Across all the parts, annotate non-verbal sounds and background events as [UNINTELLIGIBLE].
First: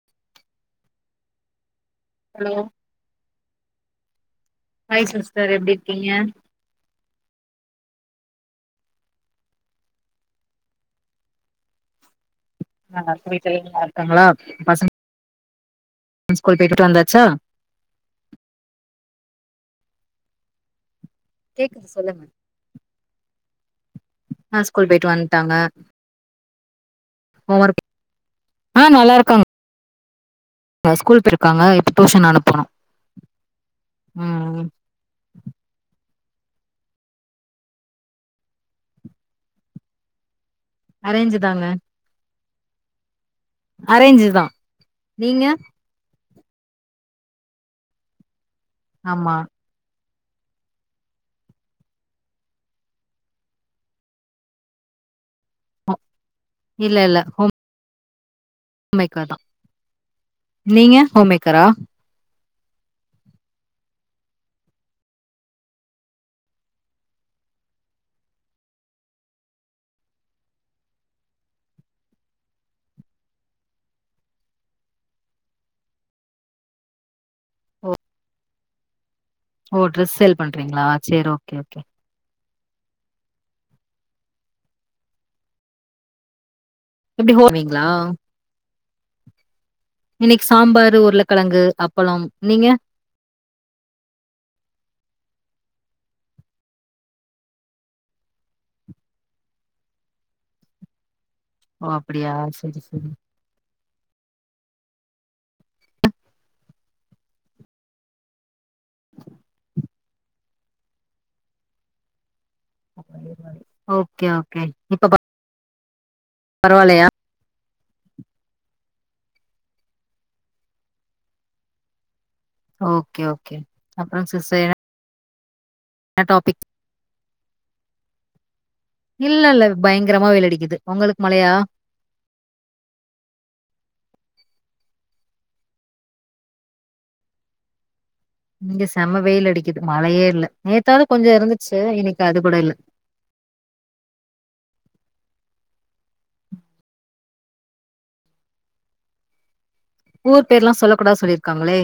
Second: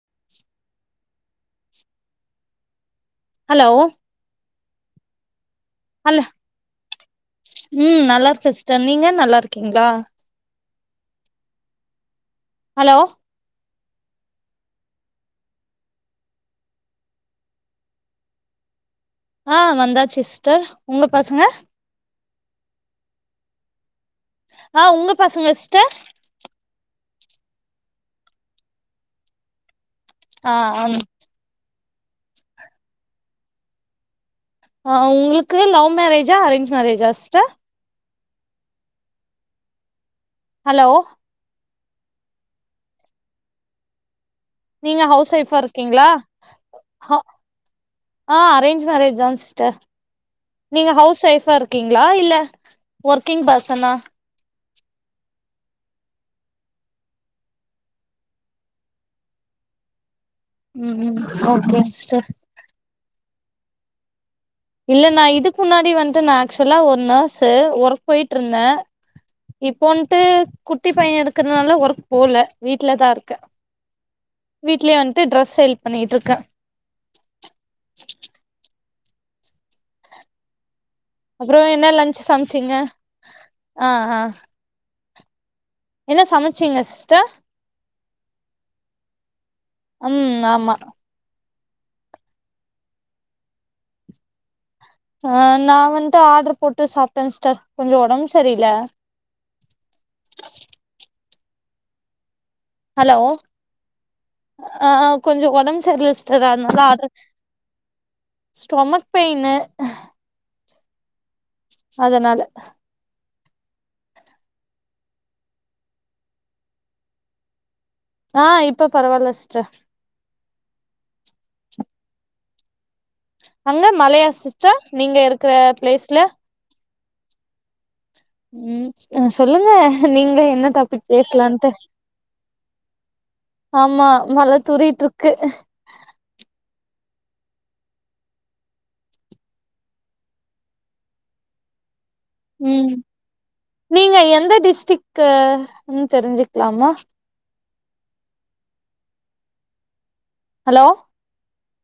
[INAUDIBLE] சொல்லுங்க hello hi sister எப்டி இருக்கீங்க ஹலோ ம் நல்லாருக்க சிஸ்டர் நீங்க நல்லா இருக்கீங்ளா ஹலோ நல்லாருக்கே வீட்ல எல்லா நல்லாருக்காங்ளா பச [INAUDIBLE] ஸ்கூல் போய்ட்டு வந்தாச்சா ஆ வந்தாச்சு சிஸ்டர் உங்க பசங்க சொல்லுங்க அ ஆ ஸ்கூல் போயிட்டு உங்க பசங்க வன்ட்டாங்க சிஸ்டர் [UNINTELLIGIBLE] ஆ நல்லாருக்காங் ஆ ங்க ஸ்கூல் போய்ருக்காங்க இப்ப டியுஷன் அனுப்பனு ம் ஆ உங்களுக்கு லவ் மேரேஜா அரேஞ்ச் மேரேஜா சிஸ்டர் ஹலோ அரேஞ்சு தாங்க அரேஞ்சு தா நீங்க ஹவுஸ் ஒய்ஃபா இருக்கீங்களா ஹ ஆ அரே ஜ் மேரேஜ் ஆமா தாங் சிஸ்டர் நீங்க ஹவுஸ் ஒய்ஃபா இருக்கீங்ளா இல்ல ஒர்க்கிங் பசனா [INAUDIBLE] இல்ல இல்ல ஹோம் மேக்கர் தா நீங்க ஹோம்மேக்கரா ஸ்டர் இல்ல நா இதுக்கு முன்னாடி வன்ட்டு நா ஆக்சுவலா ஒரு நஸ்ஸு ஒர்க் போயிட்ருந்தே இப்போன்ட்டு குட்டி பைய இருக்கறனால ஒர்க் போல வீட்லதா இருக்க வீட்லயே வன்ட்டு ட்ரெஸ் சேல் பண்ணிட்ருக்கே ஓ ஓ ட்ரெஸ் சேல் பண்றிங்ளா அப்றோ என்ன லன்ஞ்ச்சு சமச்சிங்க ஆ ஆ என்ன சமச்சிங்க சிஸ் ப்டி போவீங்ளா ம் இன்னைக்கு ஆமா சாம்பாரு உருளக்கெழங்கு அப்பளம் நீங்க ஆ நா வன்ட்டு ஆர்ட்ரு போட்டு சாப்ட்டே சிஸ்டர் கொஞ்சோ ஓடம் சரில ஓ அப்டியா சரி ஹலோ ஆ கொஞ்ச ஒடம்பு சரில சிஸ்டர் அதனால ஆர்டர் ஸ்டொமக் பெயினு அதனால ஓகே ஓகே இப்ப பா பரவாலயா ஆ இப்ப பரவால்ல சிஸ்டர் ஓகே ஓ அங்க மழயா சிஸ்டர் நீங்க இருக்கிற பிளேஸ்ல டாபிக் ம் இல்ல இல்ல சொல்லுங்க பயங்கரமா நீங்க வெயில் என்ன அடிக்குது டாபிக் உங்களுக்கு மழையா பேசலாம்ட்டு ஆமா மழ தூறிட்ருக்கு இங்க செம்ம வெயில் அடிக்குது மழயே இல்ல நேத்தாவது கொஞ்ச இருந்துச்சு இன்னைக்கு அது கூட இல்ல ம் நீங்க எந்த டிஸ்டிக்ன்னு தெரிஞ்சுக்கலாமா ஊர் பேர்லா ஹலோ சொல்லக்கூடாது சொல்லிருக்காங்ளே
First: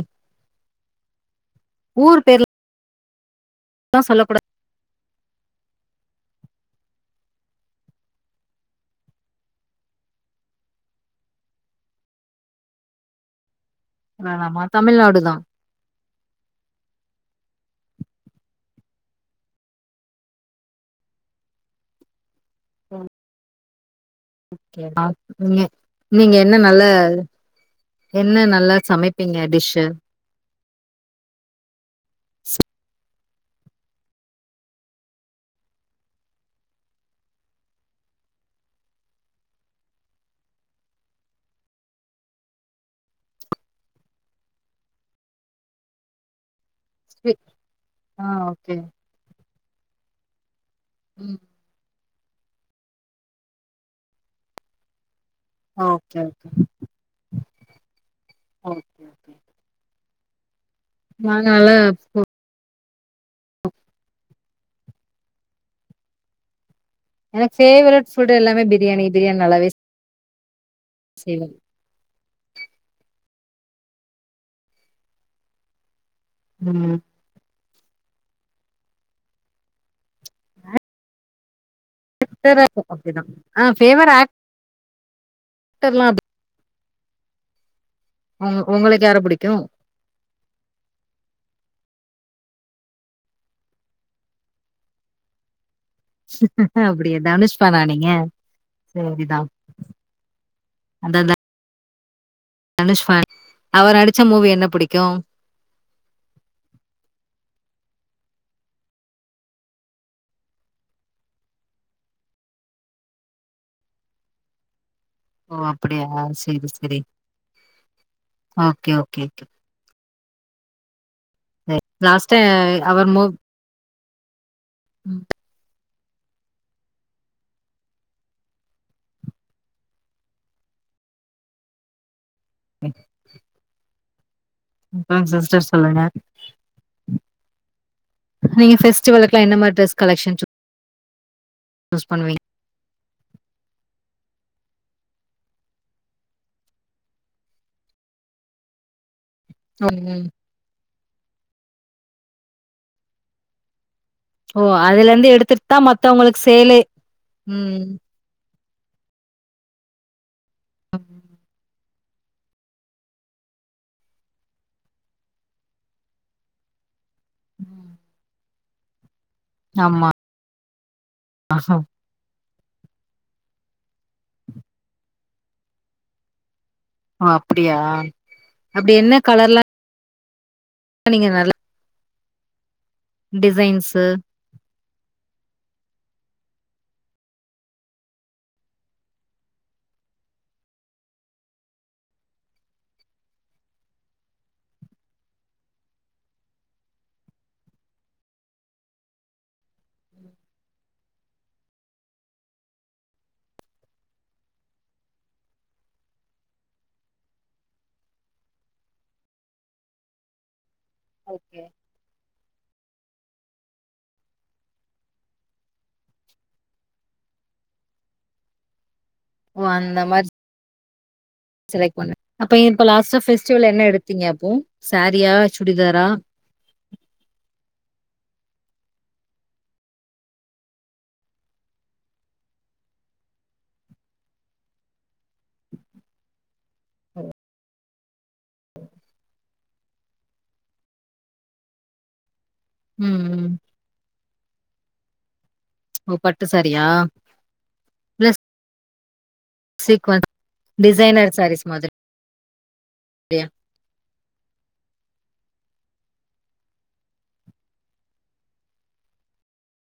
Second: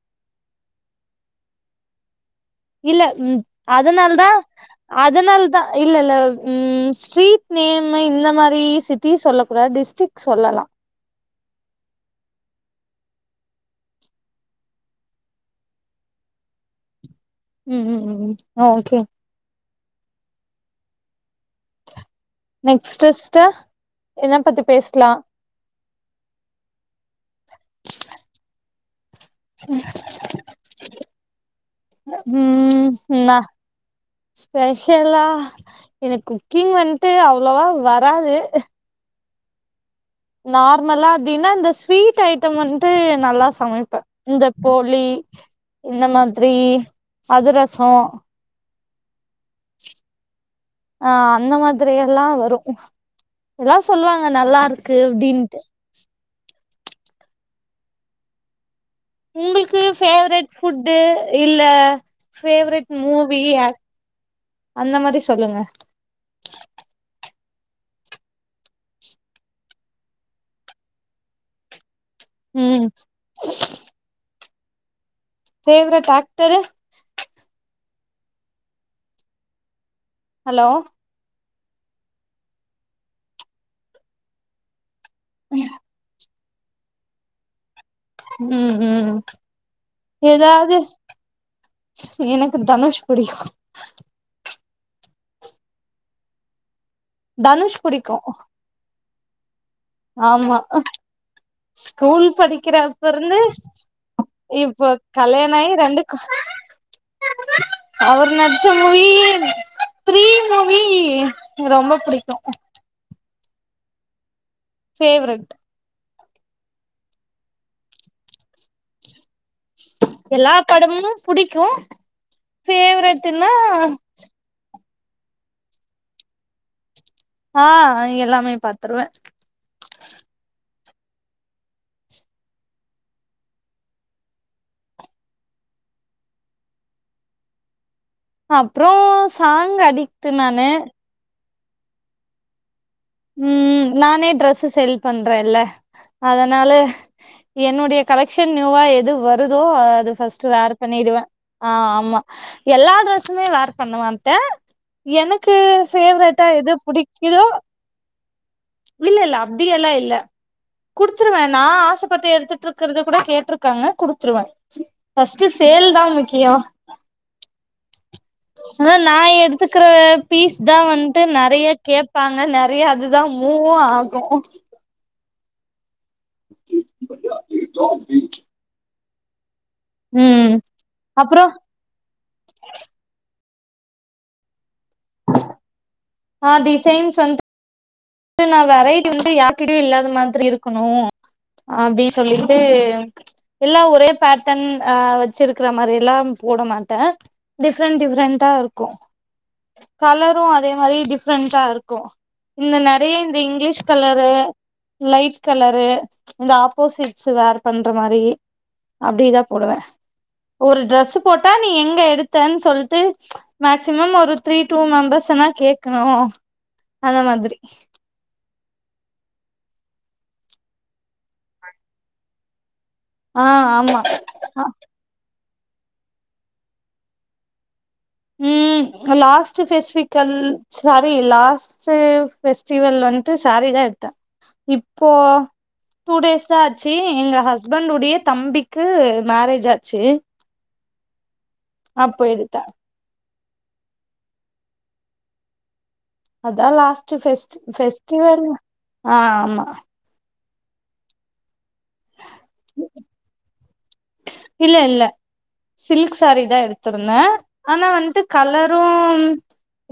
ஊர் பேர்ல இல்ல ம் அதனால தா அதனால தா இல்ல இல்ல ம் ஸ்ட்ரீட் நேம்மு இந்த மாரி சிட்டி சொல்ல கூடாது டிஸ்டிக் சொல்லல நா நா மா தமிழ்நாடு தா ம் ம் ம் ஓகே நெக்ஸ்ட் சிஸ்டர் என்ன பத்தி அ பேசலா நீங்க நீங்க என்ன நல்ல என்ன நல்லா சமை ம் நா ஸ்பெஷலா எனக்கு குக்கிங் வந்துட்டு அவ்வளோவா வராது நார்மலா அப்டின்னா இந்த ஸ்வீட் ஐட்டம் வந்துட்டு நல்லா சமைப்பே இந்த போலி இந்த மாதிரி ஸ்வீ அதிரசோ ஆ ஓகே ஆ ம் அந்த மாதி ரி எல்லா வரு எல்லாமே சொல்லுவாங்க நல்லா இருக்கு அப்படின்ட்டு ஓகே ஓகே ஓகே உங்களுக்கு ஃபேவரட் ஃபுட்டு நாங்க இல்ல நல்லா ஃபேவரட் மூவி ஆக்ட் அந்த மாரி சொல்லுங்க எனக்கு ஃபேவரெட் ஃபுட் எல்லாமே பிரியாணி பிரியாணி நல்லாவே செய்வ ம் ஃபேவரட் ஆக்டரு ம் ஹலோ அப்படி தா ஃபேவரட் ஆக்டர் லா அப்டி [INAUDIBLE] உங் ம் உங்களுக்கு ம் யார புடிக்கு எதாது எனக்கு தனுஷ் பிடிக்கு அப்டியா தனுஷ் ஃபேனா நீங்க சரிதா ஆமா அந்த த- ஸ்கூல் படி கக்கிற அப்ப தனுஷ் ஃபேன் இருந்து அவர் நடிச்ச மூவி என்ன இப்போ புடிக்கு கல்யாண ஆகி ரெண்டு அவர் நடிச்ச மூவி ஃப்ரீ மூவி ரொம்ப புடிக்கு பேவரட் ஓ அப்டியா சரி சரி ஓகே கே எல்லா படமும் புடிக்கும் லாஸ்ட்டா ஃபேவரட்னா ம் ஆ எல்லாமே பாத்துருவ ம் அ சிஸ்டர் சொல்லுங்க நீங்க அப்றோ ஃபெஸ்டிவலுக்குல்லா என்ன சாங் மாதிரி ட்ரெஸ் அடிக்ட் கலெகஷன்ஸ் நானு சுஷ் பண்ணுவிங்க ம் நானே ட்ரெஸ் செல் பண்றன்ல்ல அதனால என்னுடைய கலெக்ஷன் நியூவா எது வரு தோ அத ம் ஃபர்ஸ்ட் வியர் பண்ணிடுவ ஆ ஆமா எல்லா டிரரெஸமே வியர் பண்ணுவ ஓ அதுல இருந்து எனக்கு எடுத்துட்டு தா மத்தவங்களுக்கு ஃபேவரட்டா எது சேலே புடிக்குதோ ம் இல்ல இல்ல அப்டி எல்லா இல்ல குடுத்துடுவ நா ஆசைப்பட்டு எடுத்துட்டு இருக்க இருக்கற கூட கேட்டிருக்காங்க குடுத்துருவ ஃபர்ஸ்ட் சேல் தா முக்கிய ம் ஆனா நா எடுத்துக்கிற பீஸ் தா வந்துட்டு நெறைய கே ட்ப்பாங்க நெறைய அதுதா மூவும் ஆகு [INAUDIBLE] ஓ அப்டியா அப்டி என்ன கலர்லா ம் நீங்க அப்றோ நல்லா டிசைன்ஸு ஆ டிசைன் வந்து இ நா வெரைட்டி வந்து யாருகிட்டயு இல்லாத மாதிரி இருக்கணும் அப்டி சொல்லிட்டு எல்லா ஒரே பேட்டன் ஆ வச்சிருக்கிற மாதிரி எல்லா போட மாட்ட டிஃப்ரெண்ட் டிஃப்ரெண்ட்டா இருக்கும் கலரும் அதே மாதிரி டிஃப்ரெண்ட்டா இருக்கும் இந்த நெறைய இந்த இங்கிலீஷ் கலரு லைட் கலரு இந்த ஆப்போசிட்ஸ் வேர் பண்ற மாதிரி அப்டிதா போடுவ ஒரு ட்ரெஸ் போட்டா நீ எங்க எடுத்து ன்னு சொல்லிட்டு மேக்சிமம் ஒரு த்ரீ டூ மெம்பர்ஸ்னா கேட்கணு அந்த மாதிரி ஓ அந்த மாதிரி செலக்ட் பண்ண அப்ப இப்ப லாஸ்ட்டா ஆ ஃபஸ்டிவல் என்ன ஆமா எடுத்தீங்க அப்போ அ சாரியா சுடிதாரா ம் லாஸ்ட் ஃபெசிஃபிகல் சாரி லாஸ்ட் செ பெஸ்டவல் வந்துன்டு சாரிதா எடுத்த இப்போ டூ டேஸ் ஆச்சு எங்க ஹஸ்பண்ட உடைய தம்பிக்கு மேரேஜ் ஆச்சு அப்போ எடுத்த ம் ம் ஓ! பட்டு அதா சாரியா? லாஸ்ட் ஸ ஃபெஸ்டிவல் ஆ ஆமா சீக்வன்ஸ் டிசைனர் சாரீஸ் மாதிரி இல்ல இல்ல சில்க் சாரி தா எடுத்திருந்த ஆனா வந்துட்டு கலரும்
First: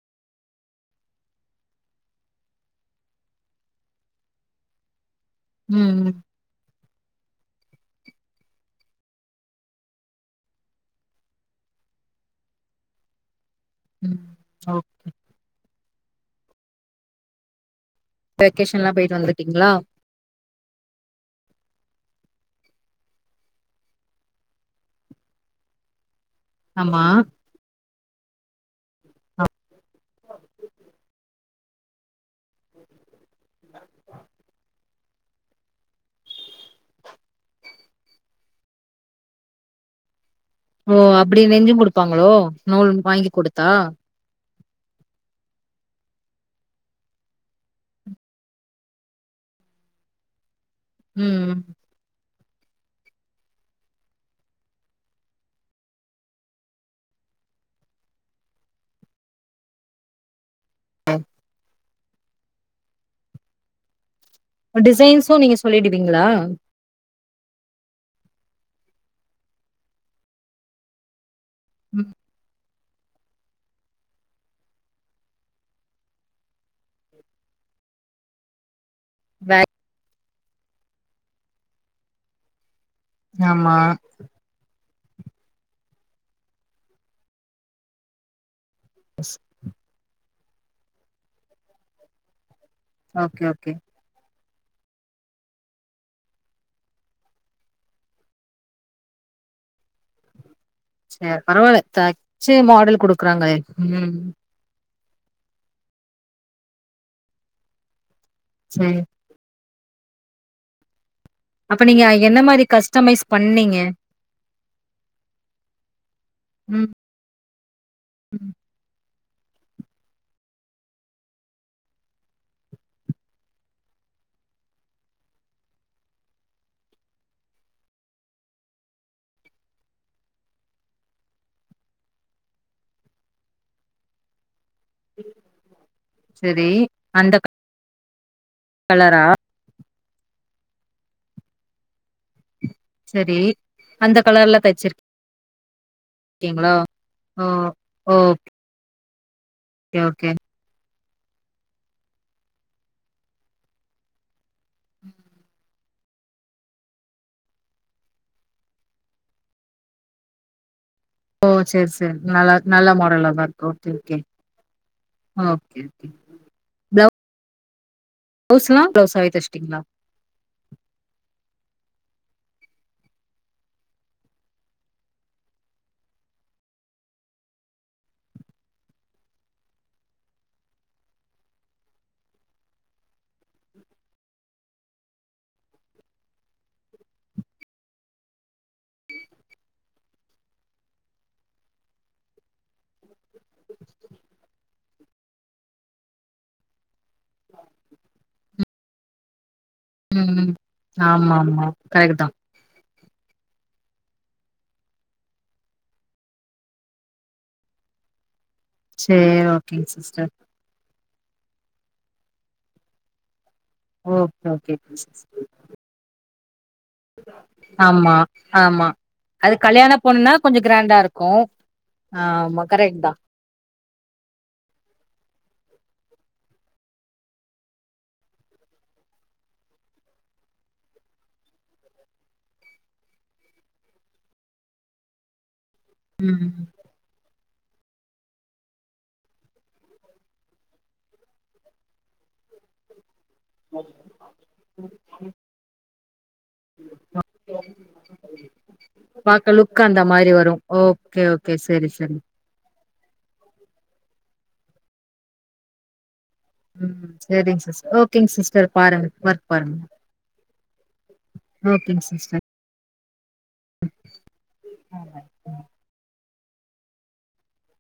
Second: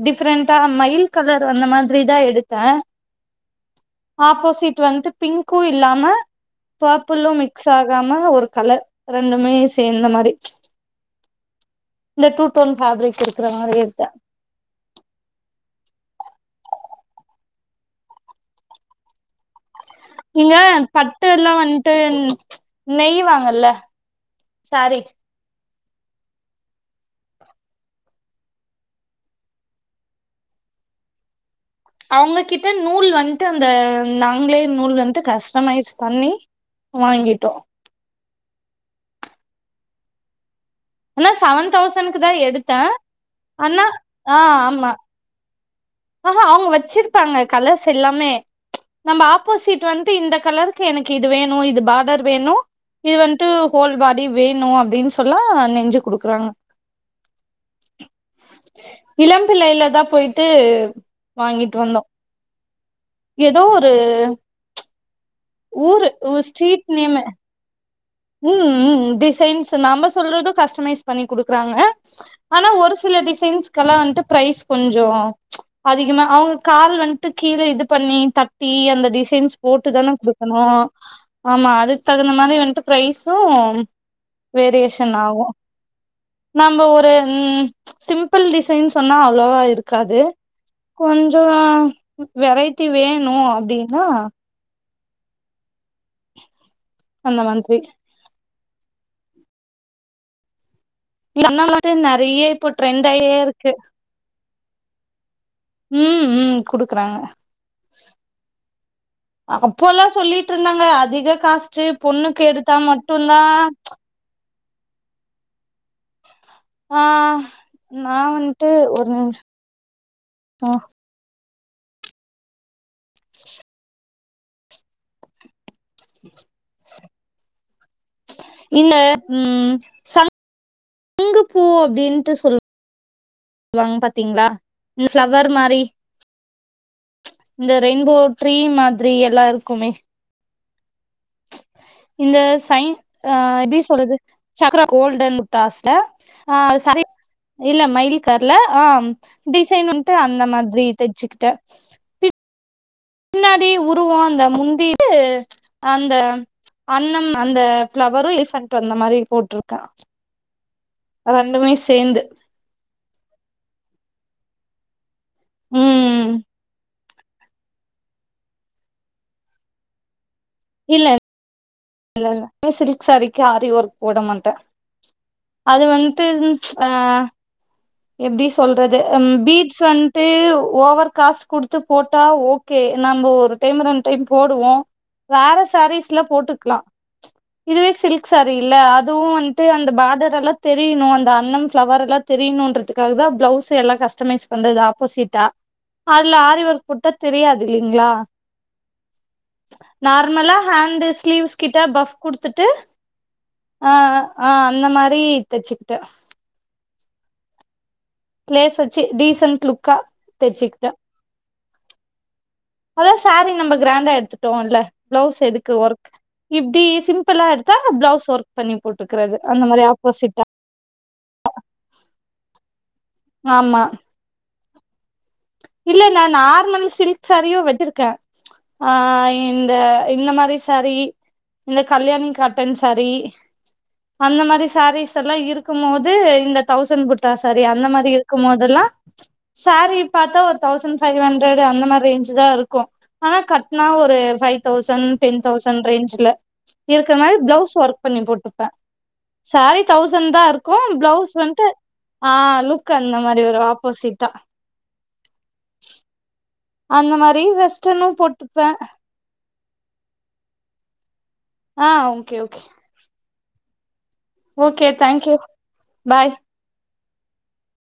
டிஃப்ரெண்ட்டா மயில் கலர் அந்த மாதிரி தா எடுத்த ஆப்போசிட் வன்ட்டு பிங்க்கு ம், இல்லாம ம், பர்புள்ளு மிக்ஸ் ஆகாம ஒரு கலர் ரெண்டுமே சேந்த மாரி இந்த டூ டோன் ஃபேப்ரிக் இருக்கற மாரி [UNINTELLIGIBLE] ம் ஓ வெக்கேஷன்லா போயிட்டு வந்துட்டுடிங்களா நீங்க பட்டு எல்லா வன்ட்டு நெய்வாங்கல்ல சேரி ஆமா அவுங்ககிட்ட நூல் வன்ட்டு அந்த நாங்களே நூல் வன்ட்டு கஸ்ட்மைஸ் பண்ணீ வாங்கிட்டோ ஓ! அனா அப்படி சவன் நெஞ்சும் தௌசணுக்கு குடுப்பாங்களோ? தா எடுத்த நூல் வாங்கி குடுத்தா? அனா ஆ ஆமா ஆஹா அவுங்க வெச்சிருப்பாங்க கலர்ஸ் எல்லாமே நம்ம ஆப்போசிட் வன்ட்டு இந்த கலர் க்கு எனக்கு இது ம், வேணு ம். இது பாடர் வேணு நீ வன்ட்டு ஹோல் பாடி வேணு அப்டின் சொல்லா நெஞ்சு குடுக்குறாங்க இளம்பிள்ளைையில தா போயிட்டு வாங்கிட் வந்தோ எதோ ஒரு டிசைன்ஸ்ஸு நீங்க சொ ஊரு ஒவொரு ஸ்ட்ரீட் நேம்மு ம்ம் டிசைன்ஸ்ஸு நம்ம சொல்றது கஸ்டமைஸ் பண்ணி குடுக்கறாங்க ம் அனா ஒரு சில டிசைன்ஸ்க்குகல்லா வன்ட்டு ப்ரைஸ் கொஞ்சோ அதிகோ தா அவங்க கால் வன்ட்டு கீழ இது பண்ணீ தட்டி அந்த டிசைன்ஸ் வே போட்டு தான குடுக்கணு ஆமா அதுக் தகுந்த மாரி வன்ட்டு பிரைஸு ஆமா. வேரியேஷன் ஆவூ நம்ம ஒரு ம் சிம்பிள்டிசைன் சொன்னா அவ்ளோவா இருக்காது கொஞ்சோ வ் வெரைட்டி வேணு ஓகே, ஓகே. அப்டின்னா அந்த மன்த் [UNINTELLIGIBLE] சரி பரவால்ல. [INAUDIBLE] நறைய தச்சு இப்போ மாடல் ட்ரெண்ட் ஆயே குடுக்குறாங்களே! இருக்கு ம். ம் ம் குடுக்கறாங்க [UNINTELLIGIBLE] அப்போல்லா சொல்லிட்ருந்தாங்க அதிக அப்ப காஸ்ட்டு நீங்க என்ன பொண்ணுக்கு மாரி எடுத்தா கஸ்டமைஸ் மட்டுந்தா பண்ணீங்க? ம் ஆ நா வன்ட்டு ஒரு நிம் ஸ் ஆ எடுத்து பேசுங்க இன்ன ம் ச ங்கு பூ அப்டின்ட்டு சொல் வாங் பாத்திங்ளா [INAUDIBLE] பிளவர் மாரி செரி அந்த இந்த ரெயின்போ ட்ரீ மாதிரி கலரா எல்லா இருக்குமே இந்த சை ஆ செரி எப்டி சொல்றது அந்த கலர்ல [INAUDIBLE] கோல்டன் முட்டாஸ்ல ஆ தச்சிருக்கீங்களா ஓ [INAUDIBLE] இல்ல மயில் ஓகே கலர்ல ஆ டிசைன் வன்ட்டு ஓகே அந்த மாதிரி தெச்சுக்கிட்ட முன்னாடி உருவோ அந்த [INAUDIBLE] அந்த அன்னம் அந்த ஃப்ளவரு இசன்ட் அந்த மாரி போட்ருக்க ஓ சேர் சேர் நல்லா நல்ல மாடலாதா இருக்கு okay okay okay okay okay ம் வுஸ்ஸலா பிளவுஸாவே தெஸ்டிங்களா இல்ல [UNINTELLIGIBLE] சேரிக்கு ஆரி ஒர்க் போட மாட்ட அது வன்ட்டு ஆ எப்டி சொல்றது பீட்ஸ்சு வன்ட்டு ஓவர் காஸ்ட் கொடுத்து போட்டா ஒ ஓகே நம்ம ஒரு டைம் ரெண்டு டைம் போடுவோ வேற சேரீஸ்லா போட்டுக்லா இதுவே சில்க் சாரி இல்ல அதுவு வன்ட்டு அந்த பாடர் எல்லா தெரியணு அந்த அன்னம் ஃப்ளவர் எல்லா தெரியணுன்றதுக்காக தா பிளவுஸ் எல்லா கஸ்டமைஸ் பண்றது ஆப்போசிட்டா அதுல ஆரிஓர்க் போட்ட தெரியாது இல்லிங்களா ம் ம் நார்மலா ஹேண்ட் ஆமா ஸ்லீவ்ஸ் ஆமா கிட்ட பஃப் கரெக்ட் தா குடுத் த்துட்டு ஆ ஆ அந்த மாரி தச்சுக்கிட்ட ஃளேஸ் வச்சு சேரி டீசன்ட் ஓகேங்க லுக்கா சிஸ்டர் தச்சுக்கிட்டே அதா சேரீ நம்ம கிராண்டா ஓகே ஓகே எடுத்துட்டோஇல்ல சிஸ்டர் பிளவுஸ் எதுக் கு ஒர்க் இப்டி சிம்பிளா எடுத்தா ஆமா பிளவுஸ் ஒர்க் பண்ணி ஆமா போட்டுக்கிறது அது அந்த மாரி கல்யாண பொண்ணுன்னா ஆப்போசிட்டா கொஞ்சோ கிராண்டா இருக்கு ஆமா கரேக்ட் தா ஆமா இல்ல நா நார்மல் சில்க் சாரியு வெச்சிருக்கே ஆ இந்த இந்த மாரி சேரீ இந்த கல்யாணி காட்டன் சாரீ அந்த மாரி சாரீஸ் எல்லா இருக் க்கும்மோது ம் இந்த தௌசண்ட் புட்டா ஸேரி அந்த மாரி இருக்கும் மொதெல்லா ஸேரி பாத்தா ஒரு தௌசண்ட் ஃபைவ் ஹண்ட்ரட் அந்த மாரி ரேஞ்ச் தா இருக்கு ஆனா கட்னா ஒரு ஃபை தௌசண் டென் தௌசண் ரேஞ்ச்ல இருக்கற மாரி பிளவுஸ் ஒர்க் பண்ணி போட்டுப்ப பாக்க லுக் சாரி அந்த தௌசண் மாரி தா வரு இருக்கு ஓகே பிளவுஸ் ஓகே வந்துட்டு செரி செரி ஆ லுக் க்கு அந்த மாரி வரு ஆப்போசிட்டா ம் அந்த மாரி செரிங்க சிஸ் வெஸ்டர்னு ஓகேங்க போட்டுப்பே சிஸ்டர் பாருங்க ஒர்க் பாருங்க ஆ ஓகேங் okay sister okay okay thank you bye